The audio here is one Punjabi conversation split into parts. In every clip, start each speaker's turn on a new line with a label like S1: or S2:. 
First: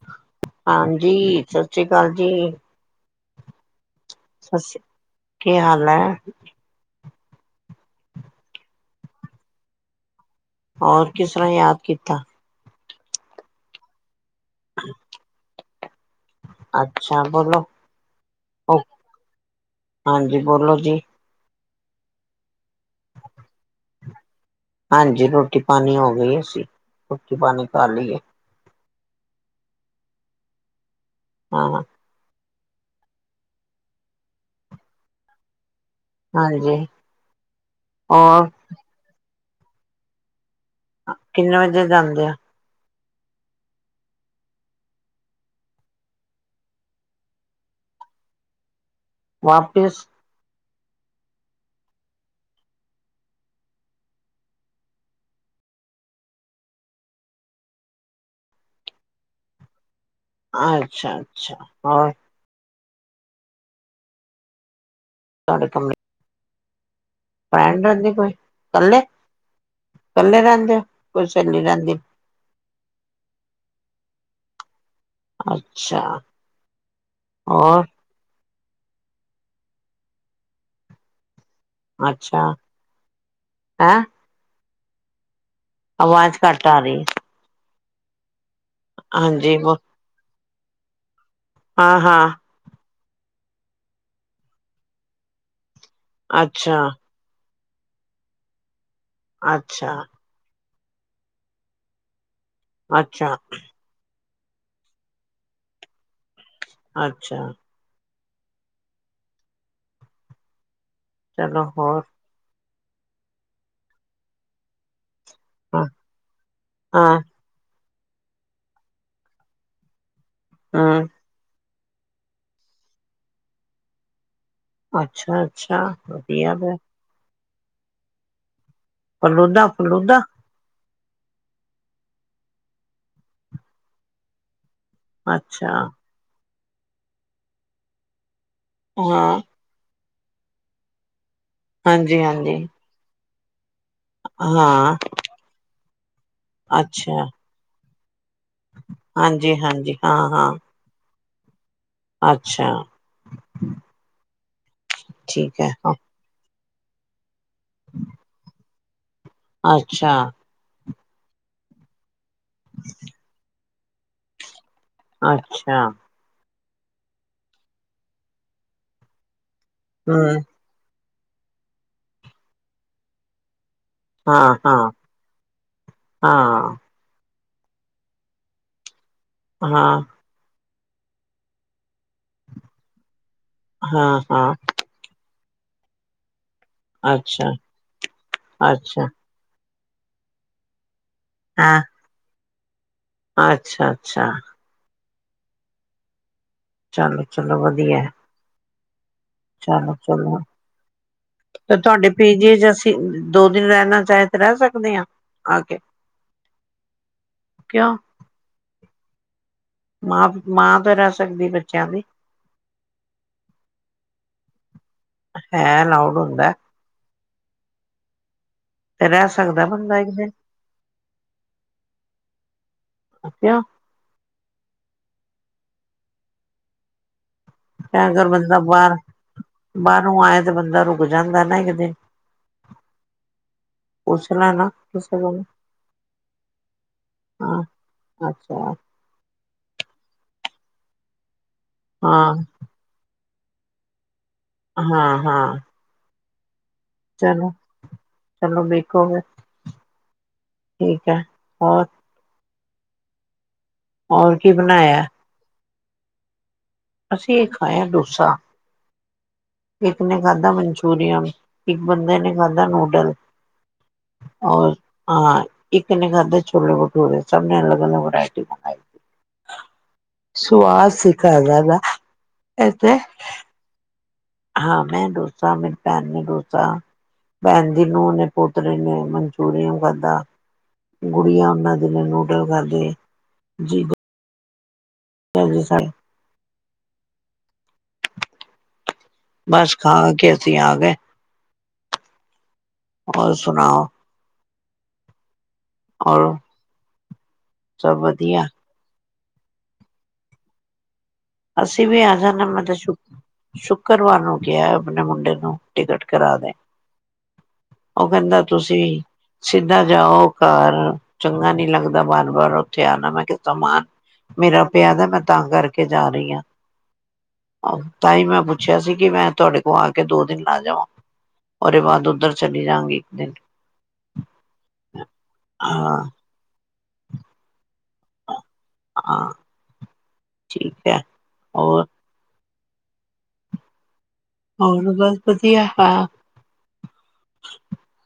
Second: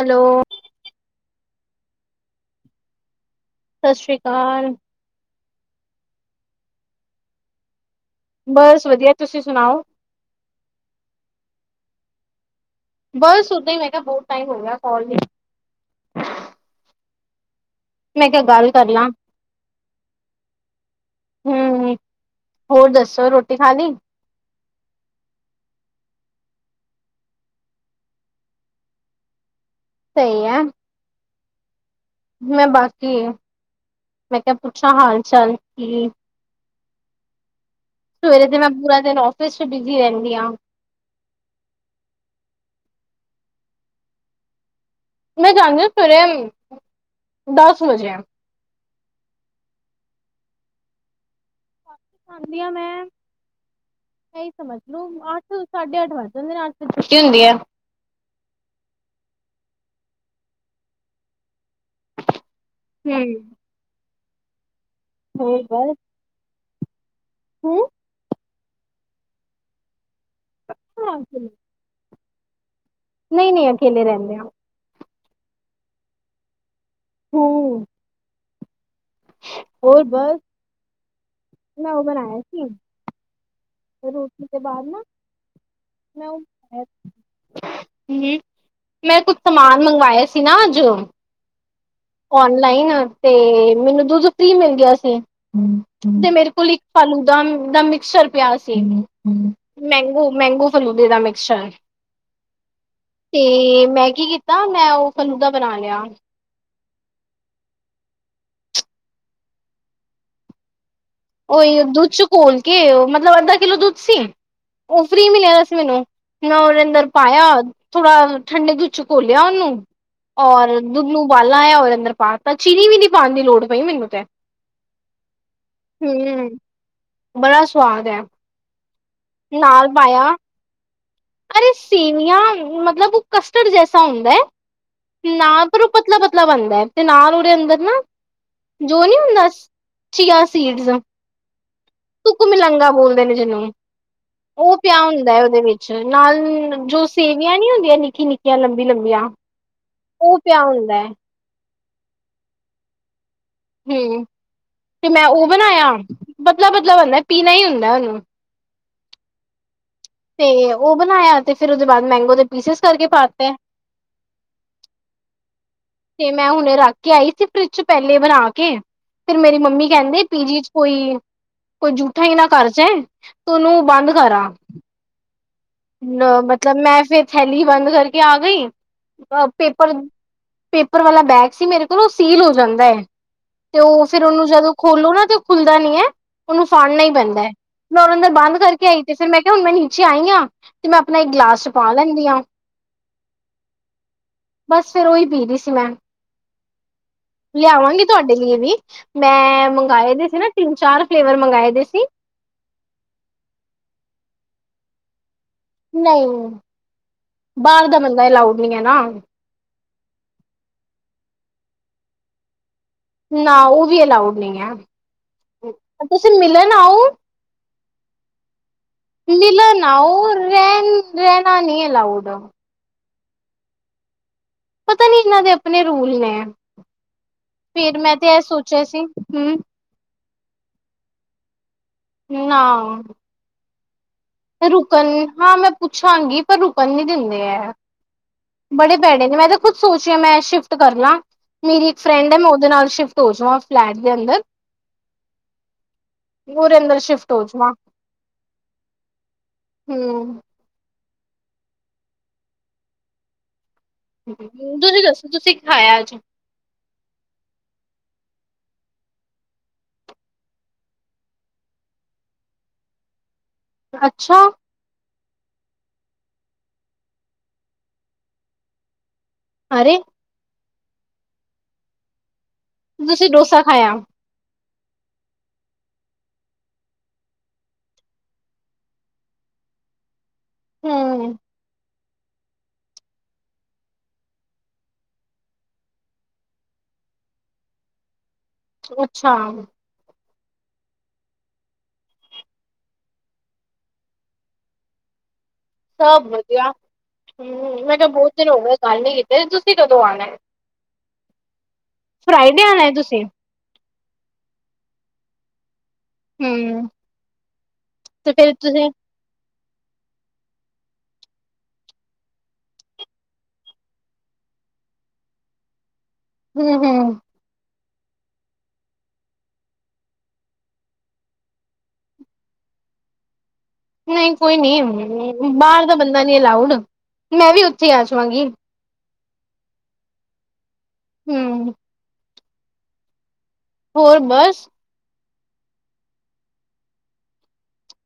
S1: ਹੈਲੋ
S2: ਹਾਂਜੀ, ਸਤਿ ਸ੍ਰੀ ਅਕਾਲ ਜੀ
S1: ਸਤਿ ਸ੍ਰੀ ਅਕਾਲ।
S2: ਸਤਿ ਕੀ ਹਾਲ ਹੈ?
S1: ਬਸ ਵਧੀਆ, ਤੁਸੀਂ ਸੁਣਾਓ?
S2: ਹੋਰ, ਕਿਸ ਤਰ੍ਹਾਂ ਯਾਦ ਕੀਤਾ?
S1: ਬਸ ਉਦਾਂ ਹੀ, ਮੈਂ ਕਿਹਾ ਬਹੁਤ ਟਾਈਮ ਹੋ ਗਿਆ ਕਾਲ ਨਹੀਂ
S2: ਅੱਛਾ ਬੋਲੋ,
S1: ਮੈਂ ਕਿਹਾ ਗੱਲ ਕਰ ਲਾਂ।
S2: ਹਾਂਜੀ, ਬੋਲੋ ਜੀ
S1: ਹੂੰ, ਹੋਰ ਦੱਸੋ, ਰੋਟੀ ਖਾ ਲਈ?
S2: ਹਾਂਜੀ, ਰੋਟੀ ਪਾਣੀ ਹੋ ਗਈ ਏ, ਅਸੀਂ ਰੋਟੀ ਪਾਣੀ ਖਾ ਲੀ ਏ।
S1: ਸਹੀ ਹੈ।
S2: ਹਾਂ।
S1: ਮੈਂ ਬੱਸ ਚ ਗਈ ਮੈਂ ਕਿਆ ਪੁੱਛਾਂ ਹਾਲ- ਚਾਲ ਕੀ?
S2: ਹਾਂਜੀ
S1: ਸਵੇਰੇ
S2: ਹੋਰ?
S1: ਤੇ ਮੈਂ ਪੂਰਾ ਦਿਨ ਆਫ਼ਿਸ ਬਿਜ਼ੀ ਰਹਿੰਦੀ ਆ।
S2: ਅ ਕਿੰਨੇ ਵਜੇ ਜਾਂਦੇ ਆ?
S1: ਮੈਂ ਜਾਨੀ ਆਂ ਸਵੇਰੇ, ਦਸ ਵਜੇ।
S2: ਵਾਪਿਸ?
S1: ਆਦੀ ਆਂ ਮੈਂ ਏਈ ਸਮਝ ਲੋ, ਅੱਠ, ਸਾਢੇ ਅੱਠ ਵੱਜ ਜਾਂਦੇ ਨੇ ਅੱਠ ਵਜੇ ਛੁੱਟੀ ਹੁੰਦੀ ਐ।
S2: ਅੱਛਾ-ਅੱਛਾ, ਹੋਰ?
S1: ਹੂੰ। ਹੇ
S2: ਤੁਹਾਡੇ
S1: ਗੱਲ?
S2: ਕਮਰੇ ਫਰੈਂਡ ਰੈਂਦੀ ਕੋਈ? ਕੱਲੇ, ਕੱਲੇ ਰੈਂਦੇ ਓ, ਕੋਈ ਸੇਲੀ ਰੈਂਦੀ?
S1: ਨਈਂ-ਨਈਂ ਅਕੇਲੇ ਰੈਨੇ ਆਂ।
S2: ਅੱਛਾ,
S1: ਹੂੰ,
S2: ਔਰ?
S1: ਹੋਰ ਬਸ, ਮੈਂ ਉਹ ਬਣਾਇਆ
S2: ਅੱਛਾ
S1: ਸੀ,
S2: ਹੈਂ
S1: ਜਰੂਰ। ਬਾਰ ਨਾ, ਮੈਂ
S2: ਆਵਾਜ਼
S1: ਓ,
S2: ਘੱਟ ਆ ਰਹੀ
S1: [unintelligible] ਹੂੰ-ਹੂੰ। ਮੈਂ ਕੁੱਛ
S2: ਹਾਂਜੀ
S1: ਸਮਾਨ ਮੰਗਾਏਆ ਸੀ ਨਾ ਜੋ।
S2: ਹਾਂ-ਹਾਂ।
S1: ਲਾਈਨ ਆ ਤੇ ਮੈਨੂੰ ਦੁੱਦ ਫਰੀ ਮਿਲ ਗਿਆ ਸੀ, ਤੇ ਮੇਰੇ ਕੋਲ ਇੱਕ
S2: ਅੱਛਾ
S1: ਫਾਲੂਦਾ ਦਾ-ਦਾ ਮਿਕਸਚਰ ਪਿਆ ਸੀ,
S2: ਅੱਛਾ,
S1: ਮੈਂਗੋ। ਮੈਂਗੋ-ਫਲੂਦੇ ਦਾ ਮਿਕਸਚਰ,
S2: ਅੱਛਾ,
S1: ਤੇ ਮੈਂ ਕੀ ਕੀ ਤਾ ਮੈਂ ਓਹ ਫਲੂਦਾ ਬਣਾ ਲਿਆ।
S2: ਅੱਛਾ। ਚਲੋ
S1: ਓਹੀਓ
S2: ਹੋਰ
S1: ਦੁੱਦ ਚ ਘੋਲ ਕੇ, ਮਤਲਬ ਅੱਦਾ ਕਿੱਲੋ ਦੁੱਦ ਸੀ। ਓਹ ਫਰੀ ਮਿਲਿਆ ਵਿਆ ਸੀ ਮੈਨੂੰ, ਮੈਂ ਓਹਦੇ ਅੰਦਰ
S2: ਹਾਂ
S1: ਪਾਇਆ। ਥੋੜਾ ਠੰਡੇ ਦੁੱਦ ਚ ਘੋਲਿਆ ਓਨੂੰ, ਔਰ
S2: ਹੂੰ
S1: ਦੁੱਦ ਨੂੰ ਉਬਾਲਾ ਆਇਆ ਓਹਦੇ ਅੰਦਰ ਪਾ ਤਾ, ਚੀਨੀ ਵੀ ਨੀ ਪਾਣ ਦੀ ਲੋੜ ਪਈ ਮੈਨੂੰ ਤੇ।
S2: ਅੱਛਾ। ਅੱਛਾ
S1: ਹੂੰ,
S2: ਵਧੀਆ ਫੇਰ
S1: ਬੜਾ ਸਵਾਦ ਐ।
S2: ਫਲੂਦਾ-ਫਲੂਦਾ।
S1: ਅਰੇ ਸੇਵੀਆਂ ਮਤਲਬ ਓਹ ਕਸਟਰਡ ਜੈਸਾ ਹੁੰਦਾ ਐ, ਨਾ
S2: ਅੱਛਾ
S1: ਪਰ ਓਹ ਪਤਲਾ-ਪਤ ਤਲਾ ਬਣਦਾ ਐ, ਤੇ ਨਾਲ ਓਦੇ ਅੰਦਰ ਨਾ, ਜੋ ਓ ਨਈਂ
S2: ਹਾਂ
S1: ਹੁੰਦਾ ਚੀਆ ਸੀਡਜ਼
S2: ਹਾਂਜੀ,
S1: ਤੁਕ
S2: ਹਾਂਜੀ
S1: ਮਿਲੰਗਾ ਬੋਲਦੇ ਨੇ ਜਿਨੂੰ। ਓਹ
S2: ਹਾਂ
S1: ਪਿਆ ਹੁੰਦਾ ਐ ਓਦੇ ਵਿੱਚ ਨਾਲ ਜੋ
S2: ਅੱਛਾ
S1: ਸੇਵੀਆਂ ਨੀ ਹੁੰਦੀਆਂ ਨਿੱਕੀ-ਨਿ ਕੀਆ, ਲੰਬੀ-ਲੰਬੀਆਂ।
S2: ਜੀ ਹਾਂਜੀ। ਹਾਂ,
S1: ਓ ਪਿਆ
S2: ਹਾਂ
S1: ਹੁੰਦਾ ਐ।
S2: ਅੱਛਾ।
S1: ਹੂੰ ਤੇ ਮੈਂ ਓਹ
S2: ਠੀਕ ਹੈ
S1: ਬਣਾਇਆ, ਪਤਲਾ-ਪਤਲਾ ਬਣਦਾ ਐ, ਪੀਣਾ ਈ ਹੁੰਦਾ ਓਨੂੰ।
S2: ਅੱਛਾ।
S1: ਤੇ ਓਹ ਬਣਾਇਆ ਤੇ ਫਿਰ ਓਦੇ ਬਾਦ ਮੈਂਗੋ ਦੇ ਪੀਸਿਸ ਕਰਕੇ ਪਾਤੇ।
S2: ਅੱਛਾ।
S1: ਤੇ ਮੈਂ ਹੁਣੇ ਰੱਖ ਕੇ ਆਈ ਸੀ ਫਰਿਜ ਚ ਪੈਲੇ ਬਣਾ ਕੇ ਫਿਰ ਮੇਰੀ ਮੰਮੀ ਕੈਂਦੀ
S2: ਹੂੰ
S1: ਪੀਜੀ ਚ ਕੋਈ, ਕੋਈ ਜੂਠਾ ਈ ਨਾ ਕਰ ਜੇ, ਤੂੰ ਓਨੂੰ ਬੰਦ
S2: ਹਾਂ-ਹਾਂ।
S1: ਨ ਮਤਲਬ ਮੈਂ ਫਿਰ ਥੈਲੀ ਬੰਦ ਕਰਕੇ ਆ ਗਈ ਅ ਪੇਪਰ
S2: ਹਾਂ,
S1: ਪੇਪਰ ਵਾਲਾ ਬੈਗ ਸੀ ਮੇਰੇ ਕੋਲ ਓ ਸੀਲ ਹੋ ਜਾਂਦਾ ਐ ਤੇ ਓਹ
S2: ਹਾਂ,
S1: ਫਿਰ ਓਨੂੰ
S2: ਹਾਂ
S1: ਜਦੋ ਖੋਲੋ ਨਾ ਤੇ ਓ ਖੁੱਲਦਾ ਨੀ ਐ, ਓਨੂੰ ਸਾੜਨਾ ਈ ਪੈਂਦਾ ਐ,
S2: ਅੱਛਾ,
S1: ਮੈਂ ਓਨੂੰ ਅੰਦਰ ਬੰਦ ਕਰਕੇ ਆਈ
S2: ਅੱਛਾ
S1: ਤੇ। ਫਿਰ ਮੈਂ ਕਿਹਾ ਹੁਣ ਮੈਂ ਨੀਚੇ ਆਈ ਆਂ ਤੇ ਮੈਂ ਆਪਣਾ ਇੱਕ ਗਲਾਸ ਚ
S2: ਹਾਂ
S1: ਪਾ ਲੈਂਨੀ ਆਂ
S2: ਅੱਛਾ ਅੱਛਾ
S1: ਬਸ ਫਿਰ ਓਹੀ ਪੀ ਰਹੀ ਸੀ ਮੈਂ
S2: ਚਲੋ, ਚਲੋ ਵਧੀਆ
S1: ਲਿਆਵਾਂਗੀ ਤੁਹਾਡੇ ਲਈ ਵੀ ਮੈਂ
S2: ਚਲੋ,
S1: ਮੰਗਾਵੇ ਸੀ ਨਾ ਤਿੰਨ ਚਾਰ ਫਲੇਵਰ ਮੰਗਵਾਏ ਵੇ ਸੀ
S2: ਪੀਜੇ ਚ ਅਸੀਂ ਦੋ ਦਿਨ ਰਹਿਣਾ ਚਾਹੇ ਤੇ ਰਹਿ ਸਕਦੇ ਆਂ
S1: ਨਹੀਂ ਬਾਹਰ
S2: ਕਿਉਂ
S1: ਦਾ ਬੰਦਾ ਐਲਾਊਡ ਨਹੀਂ ਐ ਨਾ
S2: ਮਾਂ ਮਾਂ ਤਾਂ ਰਹਿ ਸਕਦੀ ਬੱਚਿਆਂ ਦੀ
S1: ਨਾ ਉਹ ਵੀ ਅਲਾਊਡ ਨਹੀਂ ਐ
S2: ਹੈ
S1: ਹਮ
S2: ਅਲਾਊਡ
S1: ਤੁਸੀਂ
S2: ਹੁੰਦਾ
S1: ਮਿਲਣ ਆਓ
S2: ਤੇ ਰਹਿ ਸਕਦਾ
S1: ਲਿਲਣ
S2: ਬੰਦਾ ਇੱਕ
S1: ਆਓ
S2: ਦਿਨ
S1: ਰਹਿਣ ਰਹਿਣਾ ਨੀ ਅਲਾਉਡ
S2: ਕਿਉਂ
S1: ਪਤਾ ਨੀ ਇਹਨਾਂ ਦੇ ਆਪਣੇ ਰੂਲ ਨੇ ਫੇਰ ਮੈਂ
S2: ਅਗਰ
S1: ਤੇ ਐ
S2: ਬੰਦਾ
S1: ਸੋਚਿਆ
S2: ਬਾਹਰ
S1: ਸੀ ਹਮ
S2: ਬਾਹਰੋਂ ਆਇਆ ਤੇ ਬੰਦਾ ਰੁਕ ਜਾਂਦਾ ਨਾ ਇੱਕ ਦਿਨ
S1: ਨਾਂ
S2: ਪੁੱਛ ਲੈਣਾ
S1: ਰੁਕਣ
S2: ਕਿਸੇ ਕੋਲ
S1: ਹਾਂ ਮੈਂ ਪੁੱਛਾਂਗੀ ਪਰ ਰੁਕਣ ਨੀ ਦਿੰਦੇ
S2: ਹਾਂ
S1: ਐ
S2: ਅੱਛਾ
S1: ਬੜੇ [unintelligible] ਭੈੜੇ ਨੇ ਮੈਂ ਤਾਂ ਖੁਦ ਸੋਚ ਰੀ ਆਂ ਮੈਂ ਸ਼ਿਫਟ ਕਰ ਲਾਂ ਮੇਰੀ ਇੱਕ ਫਰੈਂਡ
S2: ਹਾਂ
S1: ਐ, ਮੈਂ ਉਹਦੇ ਨਾਲ ਸ਼ਿਫਟ ਹੋ ਜਾਵਾਂ ਫਲੈਟ ਦੇ ਅੰਦਰ
S2: ਹਾਂ ਹਾਂ
S1: ਗਰੇਦਰ- [unintelligible]
S2: ਚਲੋ, ਚਲੋ ਵੇਖੋ ਫੇਰ
S1: ਹਮ
S2: ਠੀਕ ਐ ਹੋਰ
S1: ਮ
S2: ਹੋਰ ਕੀ
S1: ਮ ਤੁਸੀਂ
S2: ਬਣਾਇਆ
S1: ਦੱਸੋ ਤੁਸੀਂ ਕੀ ਖਾਇਆ ਅੱਜ
S2: ਅਸੀ ਏ ਖਾਇਆ ਡੋਸਾ ਇੱਕ ਨੇ ਖਾਧਾ ਮਨਚੂਰੀਅਨ ਇੱਕ ਬੰਦੇ ਨੇ ਖਾਧਾ ਨੂਡਲ
S1: ਅੱਛਾ
S2: ਔਰ ਹਾਂ ਇੱਕਨੇ ਖਾਧਾ ਛੋਲੇ ਭਟੂਰੇ ਸਭ ਨੇ ਅਲਗ ਅਲਗ ਵਰਾਇਟੀ ਮੰਗਾਈ
S1: ਅਰੇ
S2: ਸੁਵਾਦ ਸਿਖਾਦਾ ਨਾ [unintelligible]
S1: ਤੁਸੀਂ ਡੋਸਾ ਖਾਇਆ
S2: ਹਾਂ ਮੈਂ ਡੋਸਾ ਮੇਰੀ ਭੈਣ ਨੇ ਡੋਸਾ ਭੈਣ ਦੀ ਨੂੰਹ ਨੇ ਪੋਤਰੇ ਨੇ ਮਨਚੂਰੀਅਨ ਖਾਧਾ
S1: ਹਮ
S2: ਗੁੜੀਆ ਉਹਨਾਂ ਦੀ ਨੇ ਨੂਡਲ ਖਾਧੇ ਜੀ ਭੈਣ ਜੀ ਸਰ
S1: ਚ। [unintelligible]
S2: ਬਸ ਖਾ ਕੇ ਅਸੀਂ ਆ ਗਏ ਹੋਰ ਸੁਨਾਓ
S1: ਸਭ
S2: ਔਰ
S1: ਵਧੀਆ ਹਮ ਮੈਂ
S2: ਸਭ
S1: ਕਿਹਾ ਬਹੁਤ
S2: ਵਧੀਆ
S1: ਦਿਨ ਹੋ ਗਏ ਗੱਲ ਨੀ ਕੀਤੀ ਤੁਸੀਂ ਕਦੋਂ ਆਉਣਾ ਐ
S2: ਅਸੀਂ ਵੀ ਆ ਜਾਨਾ
S1: ਆਣਾ
S2: ਮਤਲਬ
S1: ਤੁਸੀਂ
S2: ਸ਼ੁੱਕਰਵਾਰ ਨੂੰ ਕਿਹਾ ਆਪਣੇ ਮੁੰਡੇ ਨੂੰ ਟਿਕਟ ਕਰਾ ਦੇ
S1: ਹਮ
S2: ਉਹ
S1: ਤੇ
S2: ਕਹਿੰਦਾ
S1: ਫਿਰ
S2: ਤੁਸੀਂ ਸਿੱਧਾ ਜਾਓ ਘਰ ਚੰਗਾ ਨਹੀਂ ਲੱਗਦਾ ਵਾਰ ਵਾਰ ਉੱਥੇ ਆਣਾ ਮੈਂ ਕਿਹਾ ਸਮਾਨ ਮੇਰਾ ਪਿਆ ਦਾ ਮੈਂ ਤਾਂ ਕਰਕੇ ਜਾ ਰਹੀ ਆਂ
S1: ਹਮ ਹਮ
S2: ਆਹ ਤਾਂ ਹੀ ਮੈਂ ਪੁੱਛਿਆ ਸੀ ਕਿ ਮੈਂ ਤੁਹਾਡੇ ਕੋਲ ਆ ਕੇ ਦੋ ਦਿਨ ਲਾ ਜਾਵਾਂ ਉਹਦੇ ਬਾਅਦ ਉੱਧਰ ਚਲੀ ਜਾਂਗੀ ਇੱਕ ਦਿਨ
S1: ਨਹੀਂ ਕੋਈ ਨੀ [unintelligible] ਬਾਹਰ ਦਾ
S2: ਹਾਂ
S1: ਬੰਦਾ ਨੀ ਅਲਾਊਡ ਮੈਂ ਵੀ ਉੱਥੇ ਆ ਜਾਵਾਂਗੀ
S2: ਆਂ ਠੀਕ ਹੈ
S1: ਹਮ
S2: ਓਰ
S1: ਹੋਰ, ਬਸ
S2: ਬਸ, ਵਧੀਆ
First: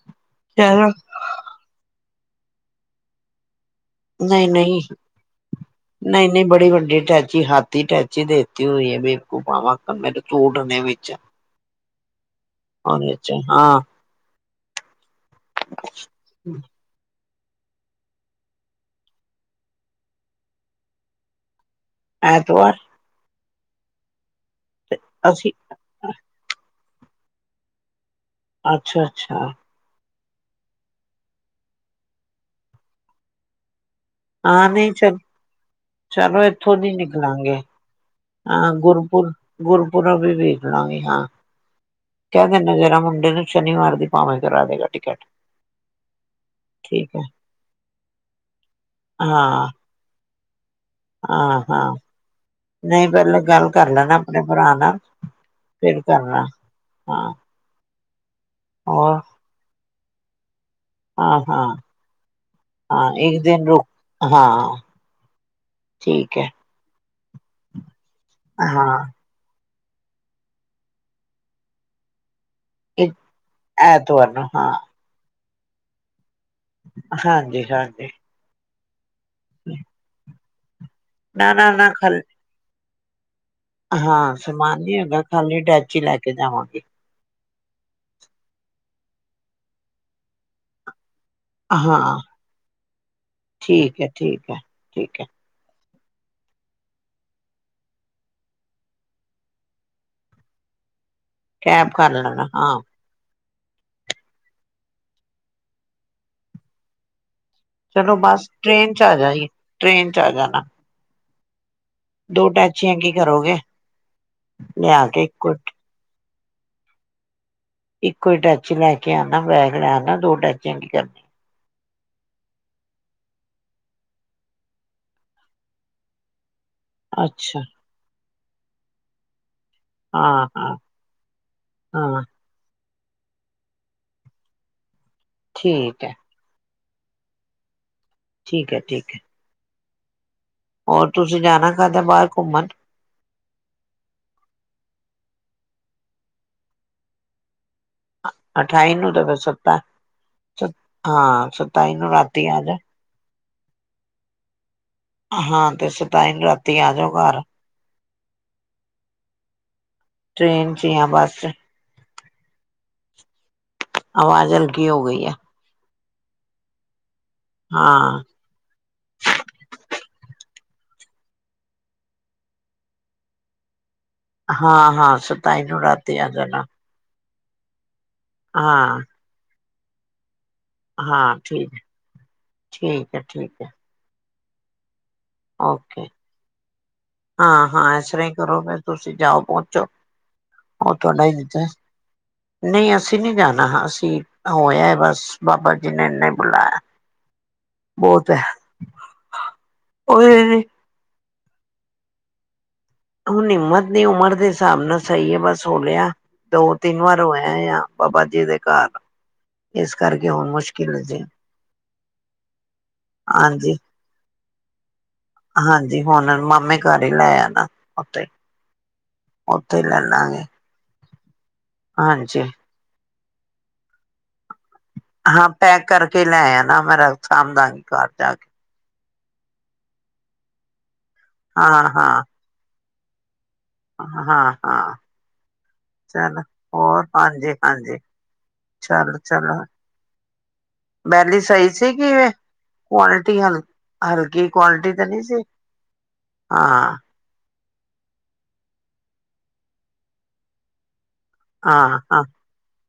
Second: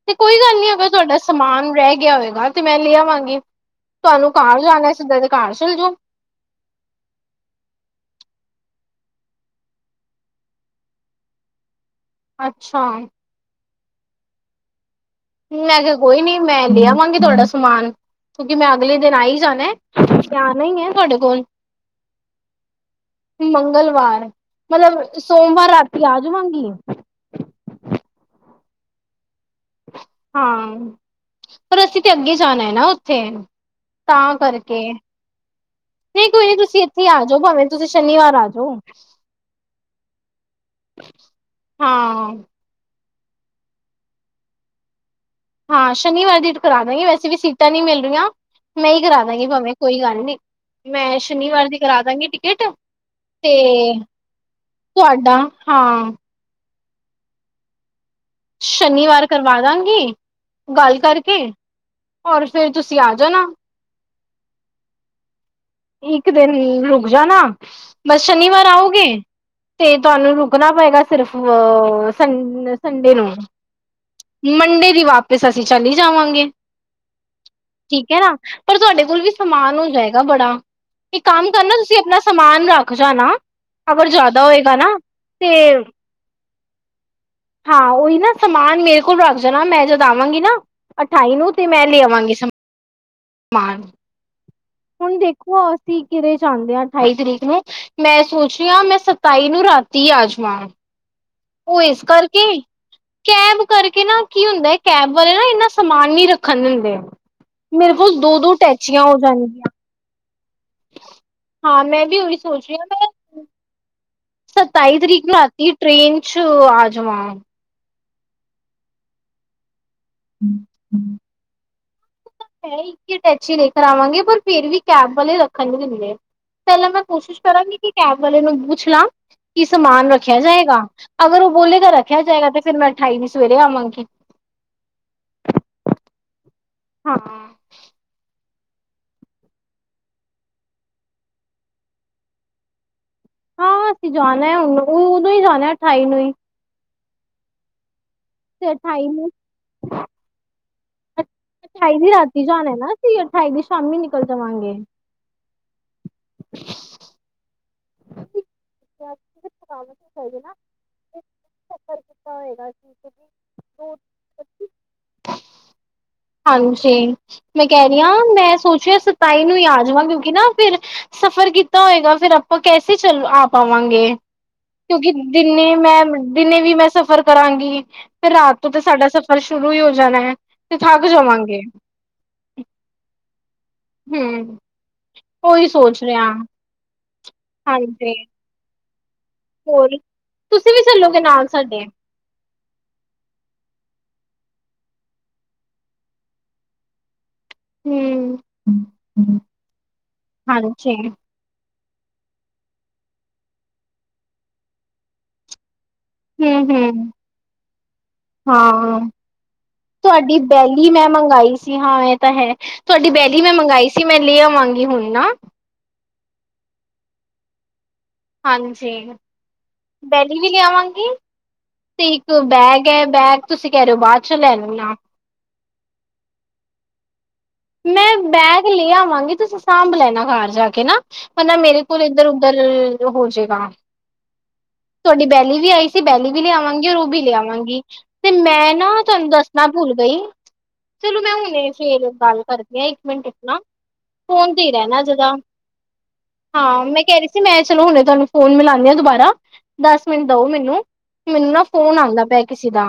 S1: ਤੇ ਕੋਈ ਗੱਲ ਨੀ, ਅਗਰ
S2: ਚਲੋ
S1: ਤੁਹਾਡਾ ਸਮਾਨ ਰਹਿ ਗਿਆ ਹੋਏਗਾ ਤੇ ਮੈਂ ਲੈ ਆਵਾਂਗੀ। ਤੁਹਨੂੰ
S2: ਨਹੀਂ
S1: ਕਾਰ
S2: ਨਹੀਂ
S1: ਜਾਣੇ, ਸੀਧਾ ਤੇ ਕਾਰ ਚਲ ਜਾਓ।
S2: ਨਹੀਂ ਨਹੀਂ ਬੜੀ ਵੱਡੀ ਅਟੈਚੀ, ਹਾਥੀ ਅਟੈਚੀ ਦੇਤੀ ਹੋਈ ਹੈ ਬੇਵਕੂਫਾਂ ਵਾਕਣ, ਮੇਰੇ ਸੂਟ ਨੇ ਵਿੱਚ
S1: ਅੱਛਾ।
S2: ਅੱਛਾ, ਹਾਂ।
S1: ਮੈਂ ਕਿਹਾ ਕੋਈ ਨੀ, ਮੈਂ ਦੇ ਆਵਾਂਗੀ ਤੁਹਾਡਾ ਸਮਾਨ ਕਿਉਂਕਿ ਮੈਂ ਅਗਲੇ ਦਿਨ ਆ ਹੀ ਜਾਣਾ, ਆਉਣਾ ਹੀ ਹੈ ਤੁਹਾਡੇ ਕੋਲ
S2: ਐਤਵਾਰ?
S1: ਮੰਗਲਵਾਰ, ਮਤਲਬ
S2: ਅਸੀਂ
S1: ਸੋਮਵਾਰ ਰਾਤੀ ਆ ਜਾਵਾਂਗੀ
S2: ਅੱਛਾ, ਅੱਛਾ।
S1: ਹਾਂ, ਪਰ ਅਸੀਂ ਤੇ ਅੱਗੇ ਜਾਣਾ ਹੈ ਨਾ ਉੱਥੇ ਤਾਂ
S2: ਹਾਂ
S1: ਕਰਕੇ।
S2: ਨਹੀਂ ਚੱਲ,
S1: ਨਹੀਂ
S2: ਚਲੋ
S1: ਕੋਈ ਨੀ
S2: ਇੱਥੋਂ
S1: ਤੁਸੀਂ
S2: ਦੀ
S1: ਇੱਥੇ ਆ ਜਾਓ
S2: ਨਿਕਲਾਂਗੇ।
S1: ਭਾਵੇਂ ਤੁਸੀਂ ਸ਼ਨੀਵਾਰ ਆ
S2: ਹਾਂ
S1: ਜਾਓ,
S2: ਗੁਰਪੁਰਬ, ਗੁਰਪੁੁਰਬ ਵੀ ਵੇਖ ਲਾਂਗੇ ਹਾਂ,
S1: ਹਾਂ।
S2: ਕਹਿ ਦਿੰਦੇ ਮੈ ਜ਼ਰਾ ਮੁੰਡੇ ਨੂੰ, ਸ਼ਨੀਵਾਰ ਦੀ ਭਾਵੇਂ ਕਰਾ ਦੇਗਾ ਟਿਕਟ
S1: ਹਾਂ ਸ਼ਨੀਵਾਰ ਦੀ ਕਰਾ ਦਾਂਗੀ,
S2: ਠੀਕ ਹੈ
S1: ਵੈਸੇ ਵੀ ਸੀਟਾਂ ਨੀ ਮਿਲ ਰਹੀਆਂ, ਮੈਂ ਹੀ ਕਰਾ ਦਾਂਗੀ,
S2: ਹਾਂ
S1: ਭਾਵੇਂ ਕੋਈ ਗੱਲ ਨੀ। ਮੈਂ
S2: ਹਾਂ
S1: ਸ਼ਨੀਵਾਰ ਦੀ
S2: ਹਾਂ
S1: ਕਰਾ ਦਾਂਗੀ ਟਿਕਟ,
S2: ਨਹੀਂ ਪਹਿਲੇ ਗੱਲ
S1: ਤੇ ਤੁਹਾਡਾ
S2: ਟਿਕਟ
S1: ਹਾਂ
S2: ਦਾ, ਹਾਂ ਹੋਰ
S1: ਸ਼ਨੀਵਾਰ ਕਰਵਾ ਦਾਂਗੀ ਗੱਲ
S2: ਹਾਂ
S1: ਕਰਕੇ,
S2: ਹਾਂ
S1: ਹੋਰ ਫੇਰ ਤੁਸੀਂ
S2: ਹਾਂ
S1: ਆ
S2: ਇੱਕ
S1: ਜਾਣਾ।
S2: ਦਿਨ ਰੁਕ ਹਾਂ।
S1: ਇੱਕ
S2: ਠੀਕ ਹੈ
S1: ਦਿਨ ਰੁਕ ਜਾਣਾ, ਬਸ ਸ਼ਨੀਵਾਰ
S2: ਹਾਂ
S1: ਆਉਗੇ ਤੇ ਤੁਹਾਨੂੰ ਰੁਕਣਾ ਪਏਗਾ, ਸਿਰਫ ਅ ਸੰ
S2: ਇੱਕ
S1: ਸੰਡੇ ਨੂੰ,
S2: ਐਤਵਾਰ ਨੂੰ ਹਾਂ
S1: ਮੰਡੇ ਦੀ ਵਾਪ ਫ ਅਸੀਂ ਚੱਲ ਹੀ ਜਾਵਾਂਗੇ,
S2: ਹਾਂਜੀ ਹਾਂਜੀ
S1: ਠੀਕ ਹੈ ਨਾ, ਪਰ ਤੁਹਾਡੇ ਕੋਲ ਵੀ ਸਮਾਨ ਹੋ ਜਾਏਗਾ ਬੜਾ, ਇੱਕ ਕੰਮ
S2: ਨਾ ਨਾ
S1: ਕਰਨਾ,
S2: ਨਾ
S1: ਤੁਸੀਂ ਆਪਣਾ
S2: ਖਾਲੀ
S1: ਸਮਾਨ ਰੱਖ ਜਾਣਾ ਅਗਰ
S2: ਹਾਂ
S1: ਜ਼ਿਆਦਾ ਹੋਏਗਾ
S2: ਸਮਾਨ
S1: ਨਾ
S2: ਨੀ ਹੈਗਾ,
S1: ਤੇ
S2: ਖਾਲੀ ਡੈਚੀ ਲੈ ਕੇ ਜਾਵਾਂਗੇ।
S1: ਹਾਂ ਉਹੀ ਨਾ ਸਮਾਨ ਮੇਰੇ ਕੋਲ ਰੱਖ ਜਾਣਾ, ਮੈਂ ਜਦ ਆਵਾਂਗੀ ਨਾ ਅਠਾਈ ਨੂੰ, ਤੇ ਮੈਂ ਲੈ
S2: ਹਾਂ
S1: ਆਵਾਂਗੀ ਸਮਾਨ ਮ
S2: ਠੀਕ ਹੈ ਠੀਕ ਹੈ ਠੀਕ ਹੈ।
S1: ਹੁਣ ਦੇਖੋ, ਅਸੀਂ ਕਿਰੇ ਜਾਂਦੇ ਹਾਂ ਅਠਾਈ ਤਰੀਕ ਨੂੰ ਮੈਂ ਸੋਚ ਰਹੀ ਹਾਂ, ਮੈਂ ਸਤਾਈ ਨੂੰ ਰਾਤੀ ਆਜਵਾਂ ਉਹ,
S2: ਕੈਬ
S1: ਇਸ
S2: ਕਰ
S1: ਕਰਕੇ
S2: ਲੈਣਾ ਹਾਂ
S1: ਕੈਬ ਕਰਕੇ ਨਾ ਕੀ ਹੁੰਦਾ ਹੈ, ਕੈਬ ਵਾਲੇ ਨਾ ਇਨਾ ਸਮਾਨ ਨੀ ਰੱਖਣ ਦਿੰਦੇ। ਮੇਰੇ
S2: ਚਲੋ
S1: ਕੋਲ, ਦੋ
S2: ਬਸ
S1: ਦੋ
S2: ਟ੍ਰੇਨ ਚ
S1: ਟੈਚੀਆਂ
S2: ਆ
S1: ਹੋ
S2: ਜਾਈਏ
S1: ਜਾਣਗੀਆਂ।
S2: ਟ੍ਰੇਨ 'ਚ ਆ ਜਾਣਾ।
S1: ਹਾਂ, ਮੈਂ ਵੀ ਉਹੀ
S2: ਦੋ
S1: ਸੋਚ ਰਹੀ ਹਾਂ
S2: ਟੈਚੀਆਂ ਕੀ
S1: ਮੈਂ
S2: ਕਰੋਗੇ?
S1: ਸਤਾਈ
S2: ਲਿਆ ਕੇ
S1: ਤਰੀਕ ਨੂੰ
S2: ਇੱਕੋ
S1: ਰਾਤੀ, ਟ੍ਰੇਨ 'ਚ ਆ ਜਾ ਵਾਂ।
S2: ਇੱਕੋ ਹੀ ਟੱਚ ਲੈ ਕੇ ਆਉਣਾ, ਬੈਗ ਲੈ ਆਉਣਾ, ਦੋ
S1: ਹਮ
S2: ਟੈਚੀਆਂ ਕੀ ਕਰਨੇ
S1: ਮੈਂ ਇੱਕ 'ਅ ਟੈਕਚੀ ਲੈ ਕਰ ਆਵਾਂਗੇ, ਪਰ ਫੇਰ ਵੀ ਕੈਬ ਵਾਲੇ ਰੱਖਣ ਨਹੀ ਦਿੰਦੇ। ਪਹਿਲਾਂ ਮੈਂ ਕੋਸ਼ਿਸ਼
S2: ਅੱਛਾ
S1: ਕਰਾਂਗੀ, ਕਿ ਕੈਬ ਵਾਲੇ ਨੂੰ ਪੁੱਛ ਲਾਂ ਕੀ ਸਮਾਨ ਰੱਖਿਆ
S2: ਹਾਂ
S1: ਜਾਏਗਾ,
S2: ਹਾਂ
S1: ਅਗਰ ਉਹ ਬੋਲੇਗਾ ਰੱਖਿਆ
S2: ਹਾਂ
S1: ਜਾਏਗਾ, ਤੇ ਫਿਰ ਮੈਂ ਅਠਾਈ ਵੀ ਸਵੇਰੇ ਆਵਾਂਗੀ।
S2: ਠੀਕ ਹੈ।
S1: ਹਾਂ।
S2: ਠੀਕ ਐ ਠੀਕ ਐ। ਹੋਰ ਤੁਸੀਂ ਜਾਣਾ ਖਾਧਾ ਬਾਹਰ ਘੁੰਮਣ।
S1: ਹਾਂ ਅਸੀਂ ਜਾਣਾ ਹੁਣ ਉਦੋਂ ਹੀ ਜਾਣਾ ਅਠਾਈ ਨੂੰ ਹੀ। ਤੇ ਅਠਾਈ
S2: ਤਾਂ
S1: ਨੂੰ,
S2: ਫਿਰ ਸੱਤਾ ਹਾਂ ਸਤਾਈ
S1: ਅਠਾਈ ਦੀ
S2: ਨੂੰ
S1: ਰਾਤੀ
S2: ਆ
S1: ਜਾਣਾ
S2: ਜਾ
S1: ਨਾ ਅ ਤੇ ਅਠਾਈ ਦੀ ਸ਼ਾਮੀ ਨਿਕਲ ਜਾਵਾਂਗੇ।
S2: ਹਾਂ ਤੇ ਸਤਾਈ ਨੂੰ ਰਾਤੀ ਆ ਜਾਓ ਘਰ।
S1: [unintelligible]
S2: ਟ੍ਰੇਨ ਚ ਹੀ ਆ ਬਸ।
S1: ਸਫ਼ਰ ਕੀਤਾ ਹੋਏਗਾ ਠੀਕ ਐ ਜੀ [inaudible]
S2: ਆਵਾਜ਼ ਹਲਕੀ ਹੋ ਗਈ ਆ।
S1: ਹਾਂਜੀ ਮੈਂ ਕਹਿ ਰਹੀ ਹਾਂ ਮੈਂ ਸੋਚਿਆ ਸਤਾਈ ਨੂੰ ਹੀ ਆ ਜਾਵਾਂ ਕਿਉਂਕਿ ਨਾ ਫਿਰ ਸਫ਼ਰ ਕੀਤਾ ਹੋਏਗਾ ਫਿਰ ਆਪਾਂ ਕੈਸੇ ਚੱਲ ਆ ਪਾਵਾਂਗੇ।
S2: ਹਾਂ
S1: ਕਿਉਂਕਿ
S2: ਹਾਂ ਸਤਾਈ
S1: ਦਿਨੇ
S2: ਨੂੰ
S1: ਮੈਂ
S2: ਰਾਤੀ ਆ
S1: ਦਿਨੇ
S2: ਜਾਣਾ
S1: ਵੀ ਮੈਂ ਸਫ਼ਰ ਕਰਾਂਗੀ, ਫਿਰ ਰਾਤ ਤੋਂ ਤੇ
S2: ਹਾਂ
S1: ਸਾਡਾ ਸਫ਼ਰ ਸ਼ੁਰੂ ਹੀ ਹੋ ਜਾਣਾ ਐ।
S2: ਹਾਂ ਠੀਕ, ਠੀਕ ਐ ਠੀਕ ਐ।
S1: ਹੂੰ ਓਹੀ ਸੋਚ
S2: ਓਕੇ
S1: ਰਹੇ ਆ।
S2: ਹਾਂ ਹਾਂ ਇਸ ਤਰ੍ਹਾਂ ਹੀ ਕਰੋ ਫੇਰ ਤੁਸੀਂ ਜਾਓ। ਪਹੁੰਚੋ
S1: ਹੋਰ ਤੁਸੀਂ ਵੀ ਚੱਲੋਗੇ ਨਾਲ ਸਾਡੇ
S2: [inaudible] ਨਹੀਂ ਅਸੀਂ ਨਹੀਂ ਜਾਣਾ, ਅਸੀਂ ਹੋ ਆਏ ਬਸ ਬਾਬਾ ਜੀ ਨੇ ਏਨਾ ਬੁਲਾਇਆ। ਬਹੁਤ
S1: ਹੂੰ,
S2: ਹੈ ਉਹ
S1: ਹਾਂਜੀ।
S2: ਹੁਣ ਹਿੰਮਤ ਨੀ, ਉਮਰ ਦੇ ਹਿਸਾਬ ਨਾਲ ਸਹੀ ਏ ਬਸ ਹੋ ਗਿਆ।
S1: ਹਮ
S2: ਦੋ ਤਿੰਨ
S1: ਹਮ
S2: ਵਾਰ ਹੋ ਆਏ ਆ ਬਾਬਾ ਜੀ ਦੇ ਘਰ।
S1: ਹਾਂ
S2: ਇਸ ਕਰਕੇ
S1: ਤੁਹਾਡੀ
S2: ਹੁਣ
S1: ਬੈਲੀ
S2: ਮੁਸ਼ਕਿਲ
S1: ਮੈਂ
S2: ਜੀ
S1: ਮੰਗਾਈ ਸੀ, ਹਾਂ ਇਹ ਤਾਂ ਹੈ, ਤੁਹਾਡੀ ਬੈਲੀ ਮੈਂ
S2: ਹਾਂਜੀ
S1: ਮੰਗਾਈ ਸੀ, ਮੈਂ ਲੈ ਆਵਾਂਗੀ ਹੁਣ ਨਾ।
S2: ਹਾਂਜੀ ਹੁਣ ਮਾਮੇ ਘਰ ਹੀ ਲੈ ਆਣਾ ਉੱਥੇ।
S1: ਹਾਂਜੀ।
S2: ਉੱਥੇ ਲੈ
S1: ਬੈਲੀ
S2: ਲਾਂਗੇ
S1: ਵੀ ਲਿਆਵਾਂਗੀ। ਤੇ ਇੱਕ
S2: ਹਾਂਜੀ
S1: ਬੈਗ ਐ, ਬੈਗ ਤੁਸੀਂ ਕਹਿ ਰਹੇ ਹੋ ਬਾਅਦ ਚੋਂ ਲੈ ਲੈਨਾ।
S2: ਹਾਂ ਪੈਕ ਕਰਕੇ ਲੈ ਆਨਾ ਮੇਰਾ ਸਾਮਾਨ।
S1: ਮੈਂ ਬੈਗ ਲੈ ਆਵਾਂਗੀ ਤੁਸੀਂ ਸਾਂਭ ਲੈਣਾ ਘਰ ਜਾ ਕੇ ਨਾ, ਵਰਨਾ ਮੇਰੇ
S2: ਹਾਂ
S1: ਕੋਲ
S2: ਹਾਂ
S1: ਇੱਧਰ ਉੱਧਰ ਹੋ ਜੇਗਾ।
S2: ਹਾਂ। ਹਾਂ
S1: ਤੁਹਾਡੀ ਬੈਲੀ ਵੀ ਆਈ ਸੀ, ਬੈਲੀ ਵੀ
S2: ਚੱਲ
S1: ਲਿਆਵਾਂਗੀ ਔਰ ਉਹ
S2: ਹੋਰ
S1: ਵੀ
S2: ਹਾਂਜੀ
S1: ਲਿਆਵਾਂਗੀ
S2: ਹਾਂਜੀ
S1: ਤੇ ਮੈਂ ਨਾ
S2: ਚੱਲ
S1: ਤੁਹਾਨੂੰ
S2: ਚਲੋ
S1: ਦੱਸਣਾ ਭੁਲ ਗਈ, ਚਲੋ ਮੈਂ
S2: ਬੈਲੀ ਸਹੀ
S1: ਹੁਣੇ
S2: ਸੀ
S1: ਫੇਰ
S2: ਕਿ
S1: ਗੱਲ ਕਰਦੀ ਆ ਇੱਕ ਮਿੰਟ
S2: ਕੁਆਲਿਟੀ
S1: ਰੁਕਣਾ।
S2: ਹਲ ਹਲਕੀ
S1: ਫ਼ੋਨ ਤੇ ਹੀ
S2: ਕੁਆਲਿਟੀ
S1: ਰਹਿਣਾ
S2: ਤਾਂ ਨਹੀਂ
S1: ਜ਼ਰਾ,
S2: ਸੀ
S1: ਹਾਂ ਮੈਂ ਕਹਿ ਰਹੀ ਮੈਂ ਚਲੋ ਹੁਣੇ ਤੁਹਾਨੂੰ ਫ਼ੋਨ ਮਿਲਾਉਂਣੀ ਆ ਦੁਬਾਰਾ ਦਸ ਮਿੰਟ ਦੋ ਮੈਨੂੰ। ਮੈਨੂੰ ਨਾ ਫ਼ੋਨ
S2: ਹਾਂ ਹਾਂ
S1: ਆਂਦਾ ਪਿਆ ਕਿਸੇ ਦਾ,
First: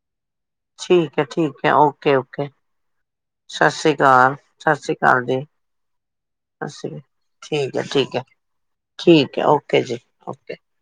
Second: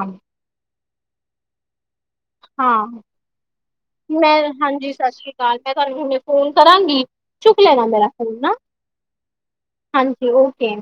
S2: ਠੀਕ ਹੈ ਠੀਕ ਹੈ ਓਕੇ ਓਕੇ
S1: ਹਾਂ।
S2: ਸਤਿ ਸੀ
S1: ਮੈਂ ਹਾਂਜੀ ਸਤਿ ਸ੍ਰੀ ਅਕਾਲ, ਮੈਂ ਤੁਹਾਨੂੰ ਹੁਣੇ ਫੋਨ
S2: ਸਤਿ
S1: ਕਰਾਂਗੀ, ਚੁੱਕ
S2: ਸ਼੍ਰੀ ਅਕਾਲ
S1: ਲੈਣਾ ਮੇਰਾ
S2: ਠੀਕ ਹੈ ਠੀਕ ਹੈ
S1: ਫ਼ੋਨ ਨਾ।
S2: ਠੀਕ ਹੈ ਓਕੇ ਜੀ
S1: ਹਾਂਜੀ ਓਕੇ।